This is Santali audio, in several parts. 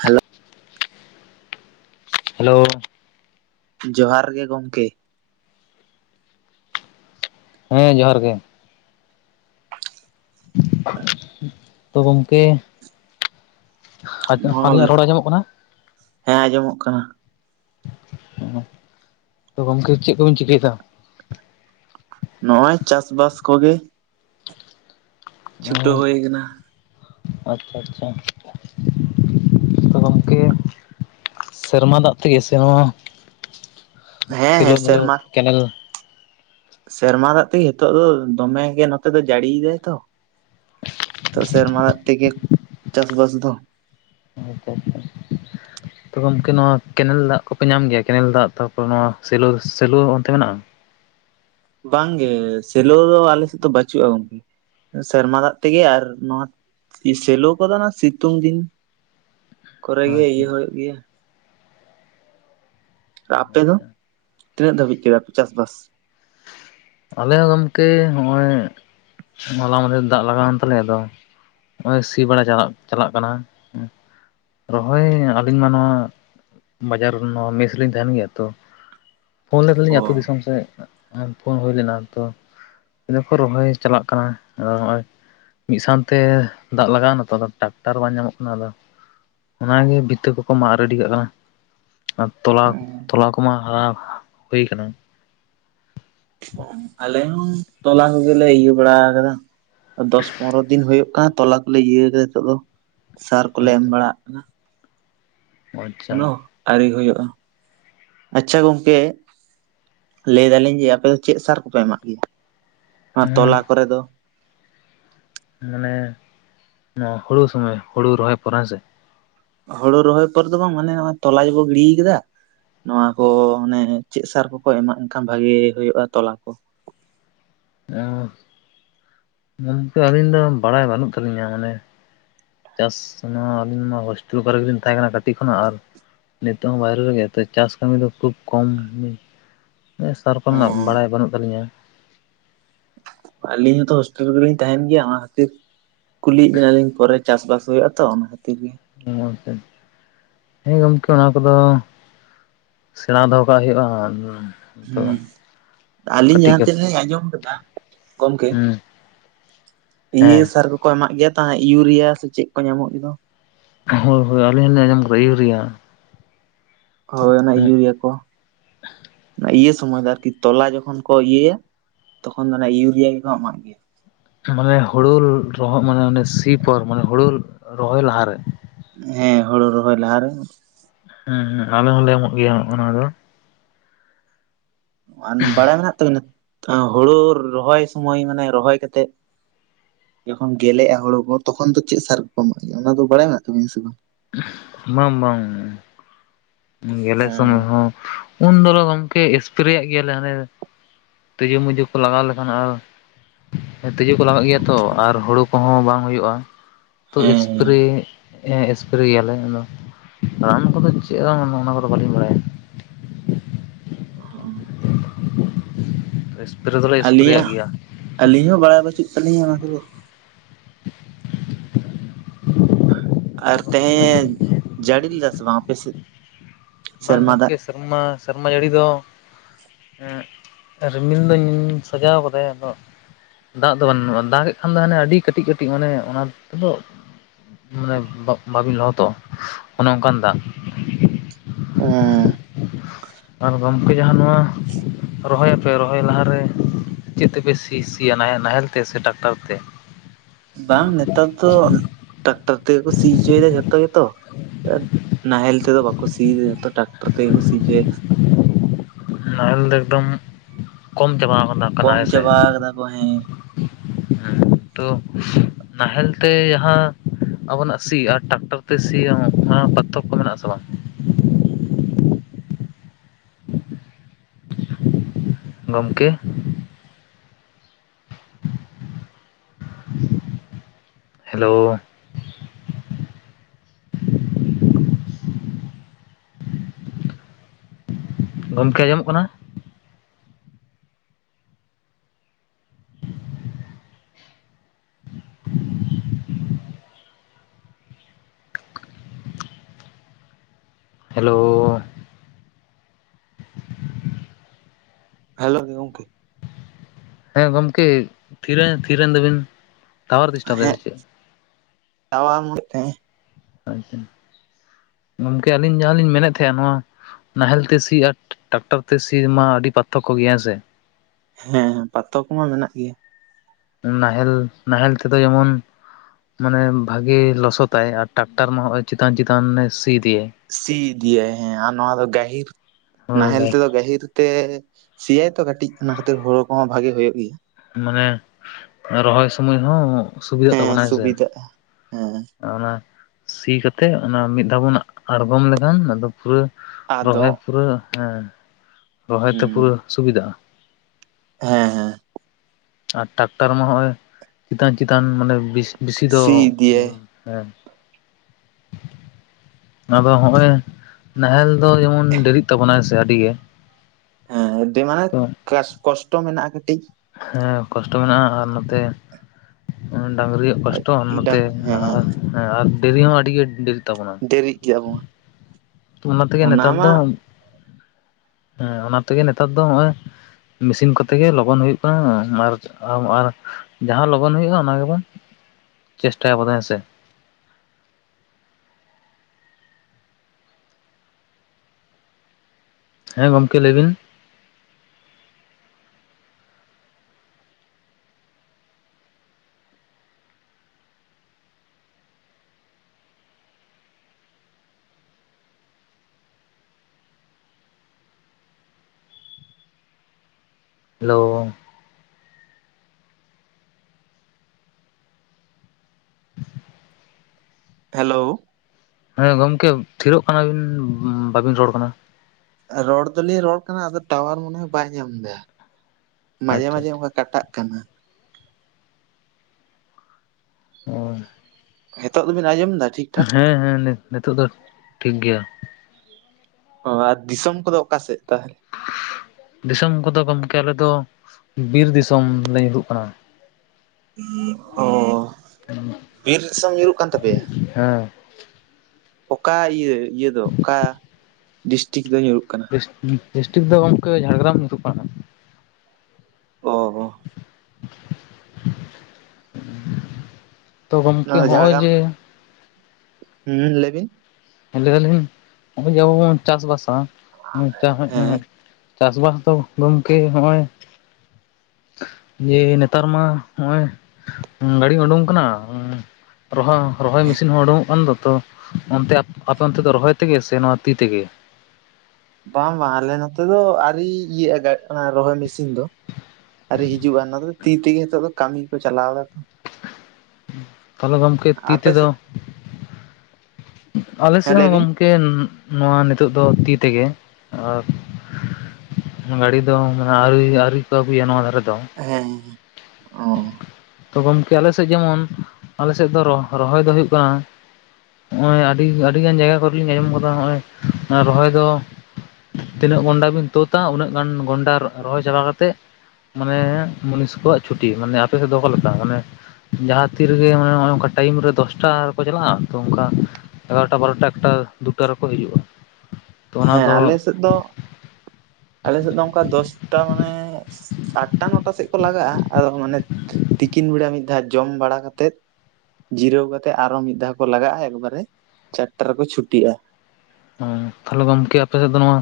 Hello, hello. ᱡᱚᱦᱟᱨ ᱜᱮ ᱜᱚᱢᱠᱮ᱾ ᱦᱮᱸ ᱡᱚᱦᱟᱨ ᱜᱮ᱾ ᱛᱚ ᱜᱚᱝᱠᱮ [unintelligible] ᱦᱚᱸ ᱟᱹᱞᱤᱧᱟᱜ ᱞᱮ ᱨᱚᱲ ᱟᱸᱡᱚᱢᱚᱜ ᱠᱟᱱᱟ? ᱦᱮᱸ ᱟᱸᱡᱚᱢᱚᱜ ᱠᱟᱱᱟ ᱛᱚ ᱜᱚᱝᱠᱮ ᱪᱮᱫ ᱠᱚᱵᱤᱱ ᱪᱤᱠᱟᱹᱭ ᱫᱟ? ᱱᱚᱜᱚᱭ ᱪᱟᱥᱵᱟᱥ ᱠᱚᱜᱮ᱾ ᱪᱷᱩᱴᱟᱹᱣ ᱚ᱾ ᱦᱩᱭ ᱠᱟᱱᱟ ᱟᱪᱪᱷᱟ ᱟᱪᱪᱷᱟ ᱛᱚ ᱜᱚᱢᱠᱮ ᱥᱮᱨᱢᱟ ᱫᱟᱜ ᱛᱮᱜᱮ ᱥᱮ [unintelligible] ᱦᱮᱸ ᱦᱮᱸ ᱥᱮᱞᱳᱢᱮᱞᱳ ᱥᱮᱨᱢᱟ ᱠᱮᱱᱟᱞ᱾ ᱥᱮᱨᱢᱟ ᱫᱟᱜ ᱛᱮᱜᱤ ᱱᱤᱛᱳᱜ ᱫᱚ ᱫᱚᱢᱮ ᱜᱮ ᱱᱚᱛᱮ ᱫᱚ ᱡᱟᱹᱲᱤᱭᱮᱫᱟᱭ ᱛᱚ᱾ ᱛᱚ ᱥᱮᱨᱢᱟ ᱫᱟᱜ ᱛᱮᱜᱮ ᱪᱟᱥ ᱵᱟᱥ ᱫᱚ᱾ ᱟᱪᱪᱷᱟ ᱟᱪᱪ ᱛᱚ ᱜᱚᱝᱠᱮ ᱱᱚᱣᱟ ᱠᱮᱱᱮᱞ ᱫᱟᱜ ᱠᱚᱯᱮ ᱧᱟᱢ ᱜᱮᱭᱟ ᱠᱮᱱᱮᱞ ᱫᱟᱜ ᱛᱟᱨᱯᱚᱨ ᱱᱚᱣᱟ ᱥᱮᱞᱳ ᱥᱮᱞᱳ ᱚᱱᱛᱮ ᱢᱮᱱᱟᱜᱼᱟ? ᱵᱟᱝ ᱜᱮ ᱥᱮᱞᱳ ᱫᱚ ᱟᱞᱮ ᱥᱮᱫ ᱵᱟᱹᱪᱩᱜᱼᱟ ᱜᱚᱝᱠᱮ ᱾ ᱥᱮᱨᱢᱟ ᱫᱟᱜ ᱛᱮᱜᱮ ᱟᱨ ᱱᱚᱣᱟ ᱥᱮᱞᱚ ᱠᱚᱫᱚ ᱚᱱᱟ ᱥᱤᱛᱩᱝ ᱫᱤᱱ᱾ ᱠᱚᱨᱮ ᱜᱮ ᱟᱪᱪᱷᱟ ᱤᱭᱟᱹ ᱦᱩᱭᱩᱜ ᱜᱮᱭᱟ᱾ ᱟᱯᱮ ᱫᱚ ᱛᱤᱱᱟᱹᱜ ᱫᱷᱟᱹᱵᱤᱡ ᱠᱮᱫᱟ ᱯᱮ ᱪᱟᱥᱵᱟᱥ? ᱟᱞᱮ ᱦᱚᱸ ᱜᱚᱢᱠᱮ ᱱᱚᱜ-ᱚᱭ ᱦᱚᱞᱟ ᱢᱟᱫᱷᱮᱨ ᱫᱟᱜ ᱞᱟᱜᱟᱣᱮᱱ ᱛᱟᱞᱮᱭᱟ ᱟᱫᱚ ᱱᱚᱜᱼᱚᱭ ᱥᱤ ᱵᱟᱲᱟ ᱪᱟᱞᱟᱜ ᱪᱟᱞᱟᱜ ᱠᱟᱱᱟ᱾ ᱨᱚᱦᱚᱭ ᱟᱹᱞᱤᱧ ᱢᱟ ᱱᱚᱣᱟ ᱵᱟᱡᱟᱨ ᱱᱚᱣᱟ ᱢᱮᱥ ᱨᱮ ᱞᱤᱧ ᱛᱟᱦᱮᱱ ᱜᱮᱭᱟ ᱛᱚ ᱯᱷᱳᱱ ᱞᱮᱫᱟᱞᱤᱧ ᱚ ᱟᱹᱛᱩ ᱫᱤᱥᱚᱢ ᱥᱮᱫ ᱯᱷᱚᱱ ᱦᱩᱭ ᱞᱮᱱᱟ ᱛᱚ [unintelligible] ᱨᱚᱦᱚᱭ ᱪᱟᱞᱟᱜ ᱠᱟᱱᱟ ᱟ ᱱᱚᱜᱼᱚᱭ᱾ ᱢᱤᱫ ᱥᱟᱶᱛᱮ ᱫᱟᱜ ᱞᱟᱜᱟᱣ ᱮᱱᱟ ᱛᱚ ᱟᱫᱚ ᱴᱟᱠᱴᱟᱨ ᱵᱟᱝ ᱧᱟᱢᱚᱜ ᱠᱟᱱᱟ ᱟᱫᱚ ᱚᱱᱟᱜᱮ ᱵᱷᱤᱛᱟᱹ ᱠᱚᱠᱚ ᱢᱟᱜ ᱨᱮᱰᱤ ᱠᱟᱜ ᱠᱟᱱᱟ ᱾ ᱟᱨ ᱛᱚᱞᱟ ᱛᱚᱞᱟ ᱠᱚᱢᱟ ᱦᱟᱨᱟ ᱦᱩᱭ ᱟᱠᱟᱱᱟ ᱾ ᱟᱞᱮ ᱦᱚᱸ ᱛᱚᱞᱟ ᱠᱚᱜᱮᱞᱮ ᱤᱭᱟᱹ ᱵᱟᱲᱟ ᱟᱠᱟᱫᱟ ᱫᱚᱥ ᱯᱚᱱᱨᱚ ᱫᱤᱱ ᱦᱩᱭᱩᱜ ᱠᱟᱱᱟ ᱛᱚᱞᱟ ᱞᱮ ᱤᱭᱟᱹ ᱠᱮᱫᱟ ᱱᱤᱛᱚᱜ ᱫᱚ ᱥᱟᱨ ᱠᱚᱞᱮ ᱮᱢ ᱟᱪᱪᱷᱟ ᱵᱟᱲᱟᱜ ᱠᱟᱱᱟ ᱾ ᱟᱪᱪᱷᱟ ᱠᱳᱱᱳ ᱟᱹᱨᱤ ᱦᱩᱭᱩᱜᱼᱟ ᱟᱪᱪᱷᱟ ᱜᱚᱝᱠᱮ ᱞᱟᱹᱭ ᱫᱟᱞᱤᱧ ᱡᱮ ᱟᱯᱮ ᱫᱚ ᱪᱮᱫ ᱥᱟᱨ ᱠᱚᱯᱮ ᱮᱢᱟᱜ ᱜᱮᱭᱟ ᱚᱱᱟ ᱦᱮᱸ ᱛᱚᱞᱟ ᱠᱚᱨᱮ ᱫᱚ? ᱢᱟᱱᱮ ᱱᱚᱣᱟ ᱦᱩᱲᱩ ᱥᱚᱢᱚᱭ ᱦᱩᱲᱩ ᱨᱚᱦᱚᱭ ᱯᱚᱨᱮ ᱦᱮᱸ ᱥᱮ ᱦᱳᱲᱩ ᱨᱚᱦᱚᱭ ᱯᱚᱨᱮ ᱫᱚ ᱵᱟᱝ ᱢᱟᱱᱮ ᱱᱚᱣᱟ ᱛᱚᱞᱟ ᱡᱮᱵᱚ ᱜᱤᱰᱤᱭ ᱠᱟᱫᱟ ᱾ ᱱᱚᱣᱟ ᱠᱚ ᱢᱟᱱᱮ ᱪᱮᱫ ᱥᱟᱨ ᱠᱚᱠᱚ ᱮᱢᱟᱜ ᱠᱷᱟᱱ ᱵᱷᱟᱜᱤ ᱦᱩᱭᱩᱜᱼᱟ ᱛᱚᱞᱟ ᱠᱚ? ᱜᱚᱢᱠᱮ ᱟᱹᱞᱤᱧ ᱫᱚ ᱵᱟᱲᱟᱭ ᱵᱟᱹᱱᱩᱜ ᱛᱟᱹᱞᱤᱧᱟ ᱢᱟᱱᱮ ᱪᱟᱥ ᱱᱚᱣᱟ ᱟᱹᱞᱤᱧ ᱢᱟ ᱦᱳᱥᱴᱮᱞ ᱠᱚᱨᱮ ᱜᱮᱞᱤᱧ ᱛᱟᱦᱮᱸ ᱠᱟᱱᱟ ᱠᱟᱹᱴᱤᱡ ᱠᱷᱚᱱᱟᱜ ᱟᱨ ᱱᱤᱛᱚᱜ ᱦᱚᱸ ᱵᱟᱭᱨᱮ ᱨᱮᱜᱮ ᱛᱚ ᱪᱟᱥ ᱠᱟᱹᱢᱤ ᱫᱚ ᱠᱷᱩᱵ ᱠᱚᱢ ᱾ ᱥᱟᱨ ᱠᱚ ᱨᱮᱱᱟᱜ ᱚᱸ ᱵᱟᱲᱟᱭ ᱵᱟᱱᱩᱜ ᱛᱟᱞᱤᱧᱟ ᱾ ᱟᱹᱞᱤᱧ ᱦᱚᱸᱛᱚ ᱦᱳᱥᱴᱮᱞ ᱨᱮᱞᱤᱧ ᱛᱟᱦᱮᱱ ᱜᱮᱭᱟ ᱚᱱᱟ ᱠᱷᱟᱹᱛᱤᱨ ᱠᱩᱞᱤᱭᱮᱫ ᱵᱮᱱᱟᱞᱤᱧ ᱯᱚᱨᱮ ᱪᱟᱥᱵᱟᱥ ᱦᱩᱭᱩᱜᱼᱟ ᱛᱚ ᱚᱱᱟ ᱠᱷᱟᱹᱛᱤᱨ ᱜᱮ ᱾ ᱦᱮᱸ ᱜᱚᱢᱠᱮ ᱚᱱᱟ ᱠᱚᱫᱚ ᱥᱮᱬᱟ ᱫᱚᱦᱚ ᱠᱟᱜ ᱦᱩᱭᱩᱜᱼᱟ ᱛᱚ ᱦᱮᱸ ᱟᱹᱞᱤᱧ ᱡᱟᱦᱟᱸ ᱠᱟᱹᱴᱤᱡ ᱛᱤᱱᱟᱹᱜ ᱞᱤᱧ ᱟᱸᱡᱚᱢ ᱠᱟᱫᱟ ᱜᱚᱝᱠᱮ ᱦᱩᱸ ᱤᱭᱟᱹ ᱦᱮᱸ ᱥᱟᱨ ᱠᱚᱠᱚ ᱮᱢᱟᱜ ᱜᱮᱭᱟ ᱛᱟᱦᱮᱸ ᱤᱭᱩᱨᱤᱭᱟ ᱥᱮ ᱪᱮᱫ ᱠᱚ ᱧᱟᱢᱚᱜ ᱜᱮ ᱫᱚ ᱾ ᱦᱳᱭ ᱦᱳᱭ ᱟᱹᱞᱤᱧ ᱦᱚᱸᱞᱤᱧ ᱟᱸᱡᱚᱢ ᱠᱟᱫᱟ ᱤᱭᱩᱨᱤᱭᱟ ᱾ ᱦᱳᱭ ᱚᱱᱟ ᱤᱭᱩᱨᱤᱭᱟ ᱠᱚ, ᱚᱱᱟ ᱤᱭᱟᱹ ᱥᱚᱢᱚᱭ ᱫᱚ ᱟᱨᱠᱤ ᱛᱚᱞᱟ ᱡᱚᱠᱷᱚᱱ ᱠᱚ ᱤᱭᱟᱹᱭᱟ ᱛᱚᱠᱷᱚᱱ ᱫᱚ ᱚᱱᱟ ᱤᱭᱩᱨᱤᱭᱟ ᱜᱮᱠᱚ ᱮᱢᱟᱜ ᱜᱮᱭᱟ ᱾ ᱢᱟᱱᱮ ᱦᱩᱲᱩ ᱨᱚᱦᱚᱭ ᱢᱟᱱᱮ ᱚᱱᱮ ᱥᱤ ᱯᱚᱨ ᱢᱟᱱᱮ ᱦᱳᱲᱩ ᱨᱚᱦᱚᱭ ᱞᱟᱦᱟᱨᱮ ᱦᱮᱸ ᱦᱩᱲᱩ ᱨᱚᱦᱚᱭ ᱞᱟᱦᱟᱨᱮ᱾ ᱦᱮᱸ ᱦᱮᱸ ᱟᱞᱮ ᱦᱚᱸᱞᱮ ᱮᱢᱚᱜ ᱜᱮᱭᱟ ᱚᱱᱟ ᱫᱚ ᱾ ᱟᱨ ᱵᱟᱲᱟᱭ ᱢᱮᱱᱟᱜ ᱛᱟᱵᱤᱱᱟ ᱦᱩᱲᱩ ᱨᱚᱦᱚᱭ ᱥᱚᱢᱚᱭ ᱢᱟᱱᱮ ᱨᱚᱦᱚᱭ ᱠᱟᱛᱮᱜ ᱡᱚᱠᱷᱚᱱ ᱜᱮᱞᱮᱜᱼᱟ ᱦᱳᱲ ᱠᱚ ᱛᱚᱠᱷᱚᱱ ᱫᱚ ᱪᱮᱫ ᱥᱟᱨ ᱠᱚ ᱮᱢᱚᱜ ᱜᱮᱭᱟ ᱚᱱᱟ ᱫᱚ ᱵᱟᱲᱟᱭ ᱢᱮᱱᱟᱜ ᱛᱟᱵᱤᱱᱟ ᱥᱮ ᱵᱟᱝ? ᱵᱟᱝ ᱵᱟᱝ ᱜᱮᱞᱮ ᱦᱮᱸ ᱥᱚᱢᱚᱭ ᱦᱚᱸ ᱩᱱ ᱫᱚᱞᱚ ᱜᱚᱝᱠᱮ ᱮᱥᱯᱨᱮᱭᱟᱜ ᱜᱮᱭᱟᱞᱮ ᱦᱟᱱᱮ ᱛᱤᱡᱩ ᱢᱤᱡᱩ ᱠᱚ ᱞᱟᱜᱟᱣ ᱞᱮᱠᱷᱟᱱ ᱟᱨ ᱛᱤᱡᱩ ᱠᱚ ᱞᱟᱜᱟᱜ ᱜᱮᱭᱟ ᱛᱚ ᱟᱨ ᱦᱩᱲᱩ ᱠᱚᱦᱚᱸ ᱵᱟᱝ ᱦᱩᱭᱩᱜᱼᱟ ᱾ ᱛᱚ ᱦᱮᱸ ᱮᱥᱯᱮᱨᱮ ᱮᱸ ᱮᱥᱯᱮᱨᱮ ᱜᱭᱟᱞᱮ ᱾ ᱨᱟᱱ ᱠᱚᱫᱚ ᱪᱮᱫ ᱨᱟᱱ ᱚᱱᱟ ᱠᱚᱫᱚ ᱵᱟᱹᱞᱤᱧ ᱵᱟᱲᱟᱭᱟ ᱾ ᱚ ᱮᱥᱯᱨᱮ ᱫᱚᱞᱮ ᱮᱥᱯᱨᱮᱭᱟᱜ ᱟᱹᱞᱤᱧᱟᱜ ᱜᱮᱭᱟ ᱾ ᱟᱹᱞᱤᱧ ᱦᱚᱸ ᱵᱟᱲᱟᱭ ᱵᱟᱹᱪᱩᱜ ᱛᱟᱹᱞᱤᱧᱟ ᱚᱱᱟ ᱠᱚᱫᱚ᱾ [inaudible] ᱟᱨ ᱛᱮᱦᱮᱧ ᱡᱟᱹᱲᱤ ᱞᱮᱫᱟ ᱥᱮ ᱵᱟᱝ ᱟᱯᱮ ᱥᱮᱜ? ᱵᱟᱝ ᱜᱚᱝᱠᱮ ᱥᱮᱨᱢᱟ ᱥᱮᱨᱢᱟ ᱡᱟᱹᱲᱤ ᱫᱚ ᱨᱤᱢᱤᱞ ᱫᱚᱧ ᱥᱟᱡᱟᱣ ᱠᱟᱫᱟᱭ ᱟᱫᱚ ᱫᱟᱜ ᱫᱚ ᱵᱟᱹᱱᱩᱜᱼᱟ ᱫᱟᱜᱮᱜ ᱠᱷᱟᱱ ᱫᱚ ᱦᱟᱱᱮ ᱟᱹᱰᱤ ᱠᱟᱹᱴᱤᱡ ᱠᱟᱹᱴᱤᱡ ᱢᱟᱱᱮ ᱚᱱᱟ ᱛᱮᱫᱚ ᱢᱟᱱᱮ ᱵᱟ-ᱵᱟᱵᱤᱱ ᱞᱚᱦᱚᱫᱚᱜᱼᱟ ᱚᱱᱮ ᱚᱝᱠᱟᱱ ᱫᱟᱜ ᱾ ᱚᱸ ᱟᱨ ᱜᱚᱢᱠᱮ ᱡᱟᱦᱟᱸ ᱱᱚᱣᱟ ᱨᱚᱦᱚᱭ ᱯᱮ ᱨᱚᱦᱚᱭ ᱞᱟᱦᱟᱨᱮ ᱪᱮᱫ ᱛᱮᱯᱮ ᱥᱤ ᱥᱤᱭᱟ ᱱᱟᱦᱮ ᱱᱟᱦᱮᱞ ᱛᱮ ᱥᱮ ᱴᱟᱠᱴᱟᱨ ᱛᱮ? ᱵᱟᱝ ᱱᱮᱛᱟᱨ ᱫᱚ ᱴᱟᱠᱴᱟᱨ ᱛᱮᱜᱮ ᱠᱚ ᱥᱤ ᱦᱚᱪᱚᱭᱫᱟ ᱡᱷᱚᱛᱚ ᱜᱮᱛᱚ ᱾ [inaudible] ᱱᱟᱦᱮᱞ ᱛᱮᱫᱚ ᱵᱟᱠᱚ ᱥᱤᱭᱫᱟ ᱡᱚᱛᱚ ᱴᱟᱠᱴᱚᱨ ᱛᱮᱜᱮ ᱠᱚ ᱥᱤ ᱪᱚᱭᱫᱟ ᱾ ᱱᱟᱦᱮᱞ ᱫᱚ ᱮᱠᱫᱚᱢ ᱠᱚᱢ ᱪᱟᱵᱟᱣᱠᱟᱫᱟ ᱠᱟᱱᱟ ᱠᱚᱢ ᱦᱮᱸᱥᱮ᱾ ᱪᱟᱵᱟ ᱠᱟᱫᱟ ᱠᱚ [inaudible] ᱛᱳ ᱱᱟᱦᱮᱞ ᱛᱮ ᱡᱟᱦᱟᱸ ᱟᱵᱚᱱᱟᱜ ᱥᱤ ᱟᱨ ᱴᱟᱠᱴᱟᱨ ᱛᱮ ᱥᱤ ᱚᱸ ᱚᱱᱟ [inaudible] ᱯᱟᱛᱷᱚᱠ ᱠᱚ ᱢᱮᱱᱟᱜᱼᱟ ᱥᱮ ᱵᱟᱝ? ᱜᱚᱢᱠᱮ ᱦᱮᱞᱳ᱾ [inaudible] [inaudible] ᱜᱚᱝᱠᱮ ᱟᱸᱡᱚᱢᱚᱜ ᱠᱟᱱᱟ? ᱦᱮᱞᱳ᱾ [unintelligible] ᱜᱳᱝᱠᱮ᱾ ᱦᱮᱸ ᱜᱚᱢᱠᱮ ᱛᱷᱤᱨᱮᱸ ᱯᱷᱤᱨᱮᱱ ᱫᱚᱵᱤᱱ ᱴᱟᱣᱟᱨ ᱰᱤᱥᱴᱟᱵᱮᱱᱜᱼᱟᱭ ᱦᱮᱸ ᱥᱮ ᱪᱮᱜ? [unintelligible] ᱟᱪᱪᱷᱟ ᱜᱚᱝᱠᱮ ᱟᱹᱞᱤᱧ ᱡᱟᱦᱟᱸ ᱞᱤᱧ ᱢᱮᱱᱮᱫ ᱛᱟᱦᱮᱸᱜ ᱱᱚᱣᱟ ᱱᱟᱦᱮᱞ ᱛᱮ ᱥᱤ ᱟᱨ ᱴᱟᱠᱴᱚᱨ ᱛᱮ ᱥᱤ ᱢᱟ ᱟᱹᱰᱤ ᱯᱟᱨᱛᱷᱚᱠᱚ ᱜᱮᱭᱟ ᱦᱮᱸ ᱥᱮ᱾ ᱦᱮᱸ ᱦᱮᱸ ᱯᱟᱛᱷᱚᱠᱚ ᱢᱟ ᱢᱮᱱᱟᱜ ᱜᱮᱭᱟ᱾ ᱱᱟᱦᱮᱞ ᱱᱟᱦᱮᱞ ᱛᱮᱫᱚ ᱡᱮᱢᱚᱱ ᱢᱟᱱᱮ ᱵᱷᱟᱜᱮ ᱞᱚᱥᱚᱫᱟᱭ ᱟᱨ ᱴᱟᱠᱴᱟᱨ ᱢᱟ ᱦᱚᱜᱼᱚᱭ ᱪᱮᱛᱟᱱ ᱪᱮᱛᱟᱱᱮ ᱥᱤ ᱤᱫᱤᱭᱟᱭ᱾ ᱥᱤ ᱤᱫᱤᱭᱟᱭ ᱦᱮᱸ ᱟ ᱱᱚᱣᱟ ᱫᱚ ᱜᱟᱹᱦᱤᱨ, ᱦᱳᱭ ᱱᱟᱦᱮᱞ ᱵᱷᱟᱭ ᱛᱮᱫᱚ ᱜᱟᱹᱦᱤᱨ ᱛᱮ ᱥᱤᱭᱟᱭ ᱛᱚ ᱠᱟᱹᱴᱤᱡ ᱚᱱᱟ ᱠᱷᱟᱹᱛᱤᱨ ᱦᱳᱲᱳ ᱠᱚᱦᱚᱸ ᱵᱷᱟᱜᱤ ᱦᱩᱭᱩᱜ ᱜᱮᱭᱟ᱾ ᱢᱟᱱᱮ ᱨᱚᱦᱚᱭ ᱥᱚᱢᱚᱭ ᱦᱚᱸ ᱥᱩᱵᱤᱫᱟᱜ ᱦᱮᱸ ᱛᱟᱵᱚᱱᱟ ᱦᱮᱸᱥᱮ᱾ ᱥᱩᱵᱤᱫᱷᱟᱜᱼᱟ ᱦᱮᱸ ᱚᱱᱟ ᱥᱤ ᱠᱟᱛᱮᱜ ᱚᱱᱟ ᱢᱤᱫ ᱫᱷᱟᱣ ᱵᱚᱱ ᱟᱲᱜᱚᱢ ᱞᱮᱠᱷᱟᱱ ᱱᱟᱫᱚ ᱯᱩᱨᱟᱹ ᱟᱫᱚ ᱨᱚᱦᱚᱭ ᱯᱩᱨᱟᱹ ᱦᱮᱸ ᱨᱚᱦᱚᱭ ᱛᱮ ᱦᱩᱸ ᱯᱩᱨᱟᱹ ᱥᱩᱵᱤᱫᱟᱜᱼᱟ᱾ ᱦᱮᱸ ᱦᱮᱸ ᱟᱨ ᱴᱟᱠᱴᱟᱨ ᱢᱟ ᱦᱚᱸᱜᱼᱚᱭ ᱪᱮᱛᱟᱱ ᱪᱮᱛᱟᱱ ᱢᱟᱱᱮ ᱵᱤᱥ ᱵᱮᱥᱤ ᱫᱚ ᱥᱤ ᱤᱫᱤᱭᱟᱭ ᱦᱮᱸ ᱱᱟᱫᱚ ᱦᱚᱸᱜᱼᱚᱭ ᱱᱟᱦᱮᱞ ᱫᱚ ᱡᱮᱢᱚᱱ ᱰᱮᱨᱤᱜ ᱛᱟᱵᱚᱱᱟᱭ ᱥᱮ ᱟᱹᱰᱤ ᱜᱮ᱾ ᱦᱮᱸ ᱟᱹᱰᱤ ᱢᱟᱱᱮ ᱛᱚ ᱠᱮᱥ ᱠᱚᱥᱴᱚ ᱢᱮᱱᱟᱜᱼᱟ ᱠᱟᱹᱴᱤᱡ᱾ ᱦᱮᱸ ᱠᱚᱥᱴᱚ ᱢᱮᱱᱟᱜᱼᱟ ᱟᱨ ᱱᱚᱛᱮ ᱰᱟᱝᱨᱤᱭᱟᱜ ᱠᱚᱥᱴᱚ ᱱᱚᱛᱮ ᱟ ᱦᱮᱸ ᱟᱨ ᱰᱮᱨᱤ ᱦᱚᱸ ᱟᱹᱰᱤ ᱜᱮ ᱰᱮᱨ ᱛᱟᱵᱚᱱᱟ ᱰᱮᱨᱤᱜ ᱜᱮᱭᱟ ᱵᱚᱱ ᱚᱱᱟ ᱛᱮᱜᱮ ᱱᱮᱛᱟᱨ ᱫᱚ ᱦᱮᱸ ᱚᱱᱟ ᱛᱮᱜᱮ ᱱᱮᱛᱟᱨ ᱫᱚ ᱦᱚᱸᱜᱼᱚᱭ ᱢᱤᱥᱤᱱ ᱠᱚᱛᱮ ᱜᱮ ᱞᱚᱜᱚᱱ ᱦᱩᱭᱩᱜ [inaudible] ᱢᱟᱨᱪ ᱟᱢ ᱟᱨ ᱡᱟᱦᱟᱸ ᱞᱚᱜᱚᱱ ᱦᱩᱭᱩᱜᱼᱟ ᱚᱱᱟ ᱜᱮ ᱵᱚᱱ ᱪᱮᱥᱴᱟᱭᱟᱵᱚ ᱦᱮᱸ ᱥᱮ᱾ ᱦᱮᱸ ᱜᱚᱢᱠᱮ ᱞᱟᱹᱭᱵᱤᱱ᱾ ᱦᱮᱞᱳ ᱦᱮᱞᱳ ᱦᱮᱸ ᱜᱚᱝᱠᱮ ᱛᱷᱤᱨᱚᱜ ᱠᱟᱱᱟᱵᱤᱱ ᱵᱟᱵᱤᱱ ᱨᱚᱲ ᱠᱟᱱᱟ᱾ ᱨᱚᱲ ᱫᱚᱞᱤᱧ ᱨᱚᱲ ᱠᱟᱱᱟ ᱟᱫᱚ ᱴᱟᱣᱟᱨ ᱢᱟᱱᱮ ᱵᱟᱭ ᱧᱟᱢ ᱫᱟ, ᱟᱪᱪᱷᱟ ᱢᱟᱡᱷᱮ-ᱢᱟᱡᱷᱮ ᱟᱪᱪᱷᱟ ᱚᱱᱠᱟ ᱠᱟᱴᱟᱜ ᱠᱟᱱᱟ᱾ ᱟᱨ [inaudible] ᱦᱮᱸᱛᱚᱜ ᱫᱚᱵᱤᱱ ᱟᱸᱡᱚᱢ ᱫᱟ ᱴᱷᱤᱠ, ᱴᱷᱟᱠ ᱦᱮᱸ-ᱦᱮᱸ ᱱᱤᱛᱚᱜ ᱫᱚ ᱴᱷᱤᱠ ᱜᱮᱭᱟ᱾ ᱚ ᱟᱨ ᱫᱤᱥᱚᱢ ᱠᱚᱫᱚ ᱚᱠᱟ ᱥᱮᱫᱽ ᱛᱟᱦᱚᱞᱮ᱾ ᱫᱤᱥᱚᱢ ᱠᱚᱫᱚ ᱜᱚᱢᱠᱮ ᱟᱞᱮ ᱫᱚ, ᱵᱤᱨ ᱫᱤᱥᱚᱢ ᱞᱮ ᱧᱩᱨᱩᱜ ᱠᱟᱱᱟ᱾ ᱚ ᱵᱤᱨ ᱫᱤᱥᱚᱢ ᱧᱩᱨᱩᱜ ᱠᱟᱱ ᱛᱟᱯᱮᱭᱟ᱾ ᱦᱮᱸ ᱚᱠᱟ ᱤᱭᱟᱹ, ᱤᱭᱟᱹ ᱫᱚ ᱚᱠᱟ ᱰᱤᱥᱴᱤᱠ ᱫᱚ ᱧᱩᱨᱩᱜ ᱠᱟᱱᱟ᱾ ᱰᱤᱥᱴᱤᱠ ᱫᱚ ᱜᱚᱢᱠᱮ ᱡᱷᱟᱲᱜᱨᱟᱢ ᱧᱩᱨᱩᱜ ᱠᱟᱱᱟ᱾ ᱚ ᱦᱚ᱾ ᱛᱚ ᱜᱚᱢᱠᱮ ᱱᱚᱣᱟ ᱦᱚᱜᱼᱚᱭ ᱡᱮ, ᱦᱮᱸ ᱞᱟᱹᱭ ᱵᱤᱱ᱾ ᱦᱮᱸ ᱞᱟᱹᱭ ᱫᱟᱞᱤᱧ ᱱᱚᱜᱼᱚᱭ ᱡᱮ ᱟᱵᱚ ᱵᱚᱱ ᱪᱟᱥᱼᱵᱟᱥᱟ, ᱦᱮᱸ ᱪᱟᱥᱼᱵᱟᱥ ᱫᱚ ᱜᱚᱝᱠᱮ ᱦᱚᱸᱜᱼᱚᱭ, ᱡᱮ ᱱᱮᱛᱟᱨ ᱢᱟ ᱱᱚᱜ-ᱚᱭ ᱜᱟᱹᱰᱤ ᱚᱰᱩᱝ ᱟᱠᱟᱱᱟ᱾ ᱨᱚᱦᱟ, ᱨᱚᱦᱚᱭ ᱢᱮᱥᱤᱱ ᱦᱚᱸ ᱚᱰᱚᱝᱚᱜ ᱠᱟᱱ ᱫᱚᱛᱚ ᱚᱱᱛᱮ ᱟ ᱟᱯᱮ ᱚᱱᱛᱮ ᱫᱚ ᱨᱚᱦᱚᱭ ᱛᱮᱜᱮ ᱥᱮ ᱱᱚᱣᱟ ᱛᱤ ᱛᱮᱜᱮ᱾ ᱵᱟᱝ-ᱵᱟᱝ ᱟᱞᱮ ᱱᱚᱛᱮ ᱫᱚ ᱟᱹᱣᱨᱤ ᱤᱭᱟᱹᱜᱼᱟ ᱚᱱᱟ ᱨᱚᱦᱚᱭ ᱢᱮᱥᱤᱱ ᱫᱚ᱾ ᱟᱹᱣᱨᱮ ᱦᱤᱡᱩᱜᱼᱟ ᱱᱚᱛᱮ ᱫᱚ ᱛᱤ ᱛᱮᱜᱮ ᱦᱤᱛᱚᱜ ᱫᱚ ᱠᱟᱹᱢᱤ ᱠᱚ ᱪᱟᱞᱟᱣᱮᱫᱟ ᱛᱚ᱾ ᱛᱟᱦᱚᱞᱮ ᱜᱚᱢᱠᱮ ᱛᱤ ᱟᱯᱮ ᱛᱮᱫᱚ ᱥᱮᱫ ᱟᱞᱮ ᱦᱮᱸ ᱥᱮᱫ ᱦᱚᱸ ᱞᱟᱹᱭ ᱵᱤᱱ ᱜᱚᱢ ᱠᱮ ᱱᱚᱣᱟ ᱱᱤᱛᱚᱜ ᱫᱚ ᱛᱤ ᱛᱮᱜᱮ ᱟᱨ ᱜᱟᱹᱰᱤ ᱫᱚ ᱦᱟᱜ ᱟᱹᱣᱨᱤ, ᱟᱹᱣᱨᱤ ᱠᱚ ᱟᱹᱜᱩᱭᱟ ᱱᱚᱣᱟ ᱫᱷᱟᱨᱮ ᱫᱚ᱾ ᱦᱮᱸ-ᱦᱮᱸ᱾ ᱛᱚ ᱜᱚᱝᱠᱮ ᱟᱞᱮᱥᱮᱫ ᱡᱮᱢᱚᱱ ᱟᱞᱮ ᱥᱮᱫ ᱫᱚ ᱨᱚᱦᱚᱭ ᱫᱚ ᱦᱩᱭᱩᱜ ᱠᱟᱱᱟ᱾ ᱱᱚᱜᱚᱭ ᱟᱹᱰᱤ, ᱟᱹᱰᱤᱜᱟᱱ ᱡᱟᱭᱜᱟ ᱠᱚᱨᱮ ᱞᱤᱧ ᱟᱸᱡᱚᱢ ᱟᱠᱟᱫᱟ ᱱᱚᱜᱼᱚᱭ ᱨᱚᱦᱚᱭ ᱫᱚ, ᱛᱤᱱᱟᱹᱜ ᱜᱚᱱᱰᱟ ᱵᱤᱱ ᱛᱩᱫᱟ ᱩᱱᱟᱹᱜ ᱜᱟᱱ ᱜᱚᱱᱰᱟ ᱨᱚᱦᱚᱭ ᱪᱟᱵᱟ ᱠᱟᱛᱮᱫ, ᱢᱟᱱᱮ ᱢᱩᱱᱤᱥ ᱠᱚᱣᱟᱜ ᱪᱷᱩᱴᱤ ᱢᱟᱱᱮ ᱟᱯᱮ ᱥᱮᱫ ᱫᱚ ᱚᱠᱟ ᱞᱮᱠᱟ ᱢᱟᱱᱮ ᱡᱟᱦᱟᱸ ᱛᱤᱨᱮᱜᱮ ᱚᱱᱮ ᱚᱱᱠᱟ ᱴᱟᱹᱭᱤᱢ ᱨᱮ ᱫᱚᱥᱴᱟ ᱠᱚ ᱪᱟᱞᱟᱜᱼᱟ ᱛᱚ ᱚᱱᱠᱟ, ᱮᱜᱟᱨᱚᱴᱟ ᱵᱟᱨᱚᱴᱟ ᱮᱠᱴᱟ ᱫᱩᱴᱟ ᱨᱮᱠᱚ ᱦᱤᱡᱩᱜᱼᱟ᱾ ᱛᱚ ᱚᱱᱟ ᱦᱮᱸ ᱫᱚ ᱟᱞᱮ ᱥᱮᱫ ᱫᱚ, ᱟᱞᱮᱥᱮᱫ ᱫᱚ ᱚᱱᱠᱟ ᱫᱚᱥᱴᱟ ᱢᱟᱱᱮ ᱟᱴᱴᱟ ᱱᱚᱴᱟ ᱥᱮᱫ ᱠᱚ ᱞᱟᱜᱟᱜᱼᱟ ᱟᱫᱚ ᱢᱟᱱᱮ, ᱛᱤᱠᱤᱱ ᱵᱮᱲᱟ ᱢᱤᱫ ᱫᱷᱟᱣ ᱡᱚᱢ ᱵᱟᱲᱟ ᱠᱟᱛᱮᱫ, ᱡᱤᱨᱟᱹᱣ ᱠᱟᱛᱮᱜ ᱟᱨᱚ ᱢᱤᱫ ᱫᱷᱟᱣ ᱠᱚ ᱞᱟᱜᱟᱜᱼᱟ ᱮᱠᱵᱟᱨᱮ ᱪᱟᱨᱴᱟ ᱨᱮᱠᱚ ᱪᱷᱩᱴᱤᱜᱼᱟ᱾ ᱛᱟᱦᱞᱮ ᱜᱚᱝᱠᱮ ᱟᱯᱮ ᱥᱮᱫ ᱫᱚ ᱱᱚᱣᱟ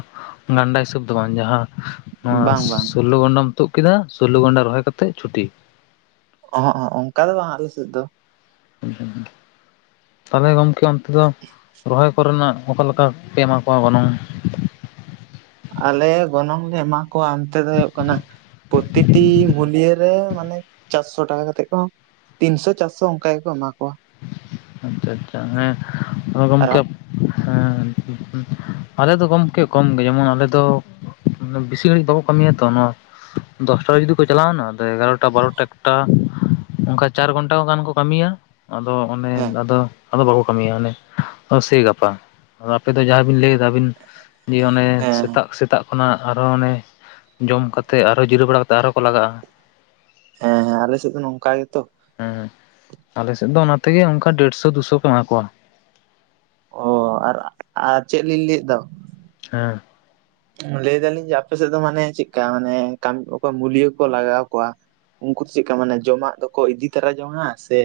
ᱜᱟᱱᱰᱟ ᱦᱤᱥᱟᱹᱵ ᱫᱚ ᱵᱟᱝ ᱡᱟᱦᱟᱸ ᱱᱚᱣᱟ ᱵᱟᱝ ᱵᱟᱝ ᱥᱩ ᱞᱚ ᱜᱚᱸᱰᱟᱢ ᱛᱩᱜ ᱠᱮᱫᱟ ᱥᱩᱞᱚ ᱜᱚᱸᱰᱟ ᱨᱚᱦᱚᱭ ᱠᱟᱛᱮᱫ ᱪᱷᱩᱴᱤ᱾ ᱚᱦᱚᱸᱜ-ᱚᱦᱚᱸᱜ ᱚᱱᱠᱟ ᱫᱚ ᱵᱟᱝ ᱟᱞᱮ ᱥᱮᱫ ᱫᱚ᱾ ᱛᱟᱦᱚᱞᱮ ᱜᱚᱝᱠᱮ ᱚᱱᱛᱮ ᱫᱚ ᱨᱚᱦᱚᱭ ᱠᱚᱨᱮ ᱱᱟᱜ, ᱚᱠᱟ ᱞᱮᱠᱟ ᱯᱮ ᱮᱢᱟ ᱠᱚᱣᱟ ᱜᱚᱱᱚᱝ᱾ ᱟᱞᱮ ᱜᱚᱱᱚᱝ ᱞᱮ ᱮᱢᱟ ᱠᱚᱣᱟ ᱚᱱᱛᱮ ᱫᱚ ᱦᱩᱭᱩᱜ ᱠᱟᱱᱟ᱾ ᱯᱨᱚᱛᱤᱴᱤ ᱢᱩᱞᱭᱟᱹ ᱨᱮ ᱢᱟᱱᱮ ᱪᱟᱨᱥᱚ ᱴᱟᱠᱟ ᱠᱟᱛᱮᱫ ᱠᱚ ᱛᱤᱱᱥᱚ ᱪᱟᱨᱥᱚ ᱚᱱᱠᱟ ᱜᱮᱠᱚ ᱮᱢᱟ ᱠᱚᱣᱟ᱾ ᱟᱪᱪᱷᱟ ᱟᱪᱪᱷᱟ ᱦᱮᱸ [unintelligible] ᱟᱨ ᱜᱚᱢᱠᱮ ᱟᱯ- ᱦᱮᱸ ᱟᱞᱮ ᱫᱚ ᱜᱚᱢᱠᱮ ᱠᱚᱢ ᱜᱮ ᱡᱮᱢᱚᱱ, ᱟᱞᱮ ᱫᱚ ᱢᱟᱱᱮ ᱵᱮᱥᱤ ᱜᱷᱟᱹᱲᱤᱡ ᱵᱟᱵᱚ ᱠᱟᱹᱢᱤᱭᱟ ᱛᱚ ᱱᱚᱣᱟ ᱫᱚᱥᱴᱟ ᱨᱮ ᱡᱩᱫᱤ ᱠᱚ ᱪᱟᱞᱟᱣᱮᱱᱟ ᱮᱜᱟᱨᱚᱴᱟ ᱵᱟᱨᱚᱴᱟ ᱮᱠᱴᱟ ᱚᱱᱠᱟ ᱪᱟᱨ ᱜᱷᱚᱱᱴᱟ ᱜᱟᱱ ᱠᱚ ᱠᱟᱹᱢᱤᱭᱟ᱾ ᱟᱫᱚ ᱚᱱᱮ ᱦᱮᱸ ᱟᱫᱚ ᱟᱫᱚ ᱵᱟᱠᱚ ᱠᱟᱹᱢᱤᱭᱟ ᱚᱱᱮ ᱥᱮ ᱜᱟᱯᱟ ᱟᱫᱚ ᱟᱯᱮ ᱫᱚ ᱡᱟᱸᱦᱟᱵᱤᱱ ᱞᱟᱹᱭᱮᱫ ᱟᱹᱵᱤᱱ ᱡᱮ ᱚᱱᱮ ᱦᱮᱸ ᱥᱮᱛᱟᱜ ᱥᱮᱛᱟᱜ ᱚᱱᱟ ᱟᱨᱦᱚ ᱚᱱᱮ ᱡᱚᱢ ᱠᱟᱛᱮᱫ ᱟᱨᱚᱸ ᱡᱤᱨᱟᱹᱣ ᱵᱟᱲᱟ ᱠᱟᱛᱮᱫ ᱟᱨᱚᱸ ᱠᱚ ᱞᱟᱜᱟᱜᱼᱟ᱾ ᱦᱮᱸ ᱦᱮᱸ ᱟᱞᱮ ᱥᱮᱫ ᱫᱚ ᱱᱚᱝᱠᱟ ᱜᱮᱛᱚ᱾ ᱦᱩᱸ ᱱᱤᱛᱚᱜ ᱫᱚ ᱚᱱᱟ ᱛᱮᱜᱮ ᱚᱱᱠᱟ ᱰᱮᱲᱥᱚ ᱫᱩᱥᱚ ᱠᱚ ᱮᱢᱟ ᱠᱚᱣᱟ᱾ ᱚ ᱟᱨ ᱟᱨ ᱪᱮᱫ ᱞᱤᱧ ᱞᱟᱹᱭᱮᱫ ᱫᱚ᱾ ᱦᱮᱸ ᱞᱟᱹᱭ ᱫᱟᱞᱤᱧ ᱡᱮ ᱟᱯᱮ ᱥᱮᱫ ᱫᱚ ᱢᱟᱱᱮ ᱪᱮᱫᱠᱟ ᱢᱟᱱᱮ ᱠᱟᱢᱤ ᱠᱚ ᱢᱩᱞᱭᱚ ᱠᱚ ᱞᱟᱜᱟᱣ ᱠᱚᱣᱟ? ᱩᱱᱠᱩ ᱫᱚ ᱪᱮᱫᱠᱟ ᱢᱟᱱᱮ ᱡᱚᱢᱟᱜ ᱫᱚᱠᱚ ᱤᱫᱤ ᱛᱚᱨᱟ ᱡᱚᱝᱟ ᱥᱮ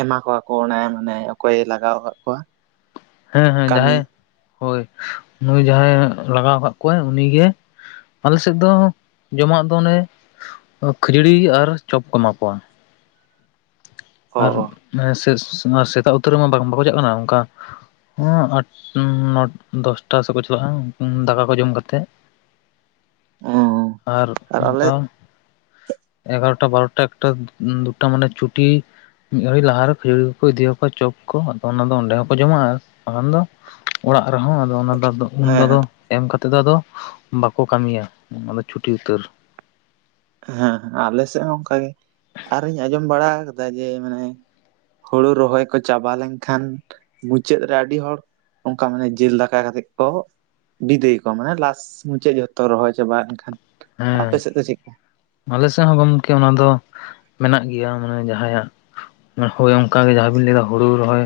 ᱮᱢᱟ ᱠᱚᱣᱟ ᱠᱚ ᱚᱱᱮ ᱢᱟᱱᱮ ᱚᱠᱚᱭᱮ ᱞᱟᱜᱟᱣ ᱟᱠᱟᱫ ᱠᱚᱣᱟ᱾ ᱦᱮᱸ ᱦᱮᱸ ᱠᱟᱹᱢᱤ ᱡᱟᱸᱦᱟᱭ ᱦᱚᱭ ᱱᱩᱭ ᱡᱟᱸᱦᱟᱭ ᱞᱟᱜᱟᱣ ᱠᱟᱫ ᱠᱚᱣᱟᱭ ᱩᱱᱤ ᱜᱮ᱾ ᱟᱞᱮ ᱥᱮᱫ ᱫᱚ ᱡᱚᱢᱟᱜ ᱫᱚ ᱚᱱᱮ ᱠᱷᱟᱹᱡᱟᱹᱲᱤ ᱟᱨ ᱪᱚᱯ ᱠᱚ ᱮᱢᱟ ᱠᱚᱣᱟ᱾ ᱚ ᱟᱨ ᱢᱮ ᱥᱮ ᱥ ᱥᱮᱛᱟᱜ ᱩᱛᱟᱹᱨ ᱨᱮᱢᱟ ᱵᱟᱝ ᱵᱟᱠᱚ ᱪᱟᱞᱟᱜ ᱠᱟᱱᱟ, ᱚᱱᱠᱟ᱾ ᱦᱩᱸ ᱟᱴ ᱱᱚᱴ ᱫᱚᱥᱴᱟ ᱥᱮᱫ ᱠᱚ ᱪᱟᱞᱟᱜᱼᱟ, ᱫᱟᱠᱟ ᱠᱚ ᱡᱚᱢ ᱠᱟᱛᱮᱜ᱾ [unintelligible] ᱚ ᱟᱨ ᱚᱱᱠᱟ ᱮᱜᱟᱨᱚᱴᱟ ᱵᱟᱨᱳᱚᱴᱟ ᱮᱠᱴᱟ ᱩ ᱫᱩᱴᱟ ᱢᱟᱱᱮ ᱪᱷᱩᱴᱤ᱾ ᱢᱤᱫ ᱜᱷᱟᱹᱲᱤ ᱞᱟᱦᱟ ᱨᱮ ᱠᱷᱟᱹᱡᱟᱹᱲᱤ ᱠᱚᱠᱚ ᱤᱫᱤ ᱭᱟᱠᱚᱣᱟ ᱪᱚᱯ ᱠᱚ ᱟᱫᱚ ᱚᱱᱟ ᱫᱚ ᱚᱸᱰᱮ ᱦᱚᱸᱠᱚ ᱡᱚᱢᱟ ᱟᱨ ᱵᱟᱠᱷᱟᱱ ᱫᱚ ᱚᱲᱟᱜ ᱨᱮᱸᱦᱚ ᱟᱫᱚ ᱚᱱᱟ ᱫᱚ ᱟᱫᱚ᱾ ᱩᱱ ᱫᱚ ᱦᱮᱸ ᱟᱫᱚ ᱮᱢ ᱠᱟᱛᱮᱫ ᱫᱚ ᱟᱫᱚ ᱵᱟᱠᱚ ᱠᱟᱹᱢᱤᱭᱟ ᱚᱱᱟᱫᱚ ᱪᱷᱩᱴᱤ ᱩᱛᱟᱹᱨ᱾ ᱦᱮᱸ ᱟᱞᱮ ᱥᱮᱫ ᱦᱚᱸ ᱚᱱᱠᱟ ᱜᱮ, ᱟᱨᱤᱧ ᱟᱸᱡᱚᱢ ᱵᱟᱲᱟ ᱠᱟᱫᱟ ᱡᱮ ᱢᱟᱱᱮ ᱦᱩᱲᱩ ᱨᱚᱦᱚᱭ ᱠᱚ ᱪᱟᱵᱟ ᱞᱮᱱᱠᱷᱟᱱ᱾ ᱢᱩᱪᱟᱹᱫ ᱨᱮ ᱟᱹᱰᱤ ᱦᱚᱲ ᱚᱱᱠᱟ ᱢᱟᱱᱮ ᱡᱤᱞ ᱫᱟᱠᱟ ᱠᱟᱛᱮᱫ ᱠᱚ ᱵᱤᱫᱟᱹᱭ ᱠᱚ ᱢᱟᱱᱮ ᱞᱟᱥ ᱢᱩᱪᱟᱹᱫ ᱡᱷᱚᱛᱚ ᱨᱚᱦᱚᱭ ᱪᱟᱵᱟᱜ ᱮᱱᱠᱷᱟᱱ, ᱦᱮᱸ ᱟᱯᱮ ᱥᱮᱫ ᱫᱚ ᱪᱮᱫᱠᱟ? ᱟᱞᱮ ᱥᱮᱫ ᱦᱚᱸ ᱜᱚᱢᱠᱮ ᱚᱱᱟ ᱫᱚ ᱢᱮᱱᱟᱜ ᱜᱮᱭᱟ, ᱢᱟᱱᱮ ᱡᱟᱸᱦᱟᱭᱟᱜ ᱦᱳᱭ ᱚᱱᱠᱟ ᱜᱮ ᱡᱟᱸᱦᱟ ᱵᱤᱱ ᱞᱟᱹᱭ ᱮᱫᱟ ᱦᱩᱲᱩ ᱨᱚᱦᱚᱭ᱾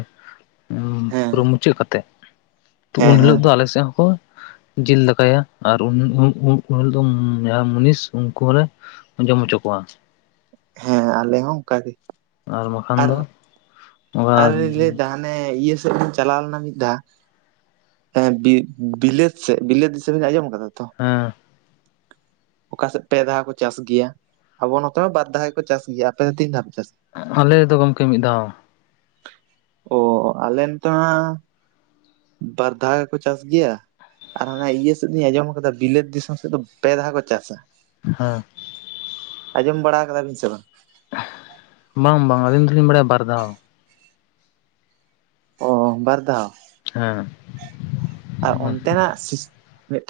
ᱩ ᱦᱮᱸ ᱯᱩᱨᱟᱹ ᱢᱩᱪᱟᱹᱫ ᱠᱟᱛᱮᱜ, ᱦᱮᱸ ᱩᱱ ᱦᱮᱸ ᱦᱤᱞᱳᱜ ᱫᱚ ᱟᱞᱮ ᱥᱮᱫ ᱦᱚᱸᱠᱚ ᱡᱤᱞ ᱫᱟᱠᱟᱭᱟ ᱟᱨ ᱩᱱ ᱩ ᱩ ᱩᱱᱤᱞᱚᱜ ᱫᱚ ᱡᱟᱸᱦᱟ ᱢᱩᱱᱤᱥ ᱩᱱᱠᱩ ᱦᱚᱸᱞᱮ ᱡᱚᱢ ᱦᱚᱪᱚ ᱠᱚᱣᱟ᱾ ᱦᱮᱸ ᱟᱞᱮ ᱦᱚᱸ ᱚᱝᱠᱟ ᱜᱮ᱾ ᱟᱨ ᱵᱟᱠᱷᱟᱱ ᱫᱚ ᱚᱱᱠᱟ ᱟᱨ ᱞᱤᱧ ᱞᱟᱹᱭᱫᱟ ᱦᱟᱱᱮ ᱤᱭᱟᱹ ᱥᱮᱫ ᱞᱤᱧ ᱪᱟᱞᱟᱣ ᱞᱮᱱᱟ ᱢᱤᱫ ᱫᱷᱟᱣ᱾ ᱦᱮᱸ ᱵᱤ ᱵᱤᱞᱟᱹᱛ ᱥᱮᱫ, ᱵᱤᱞᱟᱹᱛ ᱫᱤᱥᱚᱢ ᱵᱮᱱ ᱟᱸᱡᱚᱢ ᱟᱠᱟᱫᱟ ᱛᱚ? ᱦᱮᱸ [unintelligible] ᱚᱠᱟᱥᱮᱫ ᱯᱮ ᱫᱷᱟᱣ ᱠᱚ ᱪᱟᱥ ᱜᱮᱭᱟ, ᱟᱵᱚ ᱱᱚᱛᱮ ᱢᱟ ᱵᱟᱨ ᱫᱷᱟᱣ ᱜᱮᱠᱚ ᱪᱟᱥ ᱜᱮᱭᱟ᱾ ᱟᱯᱮ ᱫᱚ ᱛᱤᱱ ᱫᱷᱟᱣ ᱯᱮ ᱪᱟᱥ ᱜᱮᱭᱟ? ᱟᱞᱮ ᱫᱚ ᱜᱚᱢᱠᱮ ᱢᱤᱫ ᱫᱷᱟᱣ᱾ ᱚ ᱟᱞᱮ ᱱᱚᱛᱮ ᱢᱟ ᱵᱟᱨ ᱫᱷᱟᱣ ᱜᱮᱠᱚ ᱪᱟᱥ ᱜᱮᱭᱟ ᱾ ᱟᱨ ᱦᱟᱱᱮ ᱤᱭᱟᱹ ᱥᱮᱫ ᱫᱚᱧ ᱟᱸᱡᱚᱢ ᱟᱠᱟᱫᱟ ᱵᱤᱞᱟᱹᱛ ᱫᱤᱥᱚᱢ ᱥᱮᱫ ᱫᱚ ᱯᱮ ᱫᱷᱟᱣ ᱠᱚ ᱪᱟᱥᱟ ᱾ ᱦᱮᱸ ᱟᱸᱡᱚᱢ ᱵᱟᱲᱟ ᱠᱟᱫᱟ ᱵᱤᱱ ᱥᱮ ᱵᱟᱝ᱾ ᱵᱟᱝ ᱵᱟᱝ ᱟᱹᱞᱤᱧ ᱫᱚᱞᱤᱧ ᱵᱟᱲᱟᱭᱟ ᱵᱟᱨ ᱫᱷᱟᱣ᱾ ᱚ ᱵᱟᱨ ᱫᱷᱟᱣ᱾ ᱦᱮᱸ ᱟᱨ ᱚᱱᱛᱮ ᱱᱟᱜ ᱢᱤᱫᱴᱮᱱ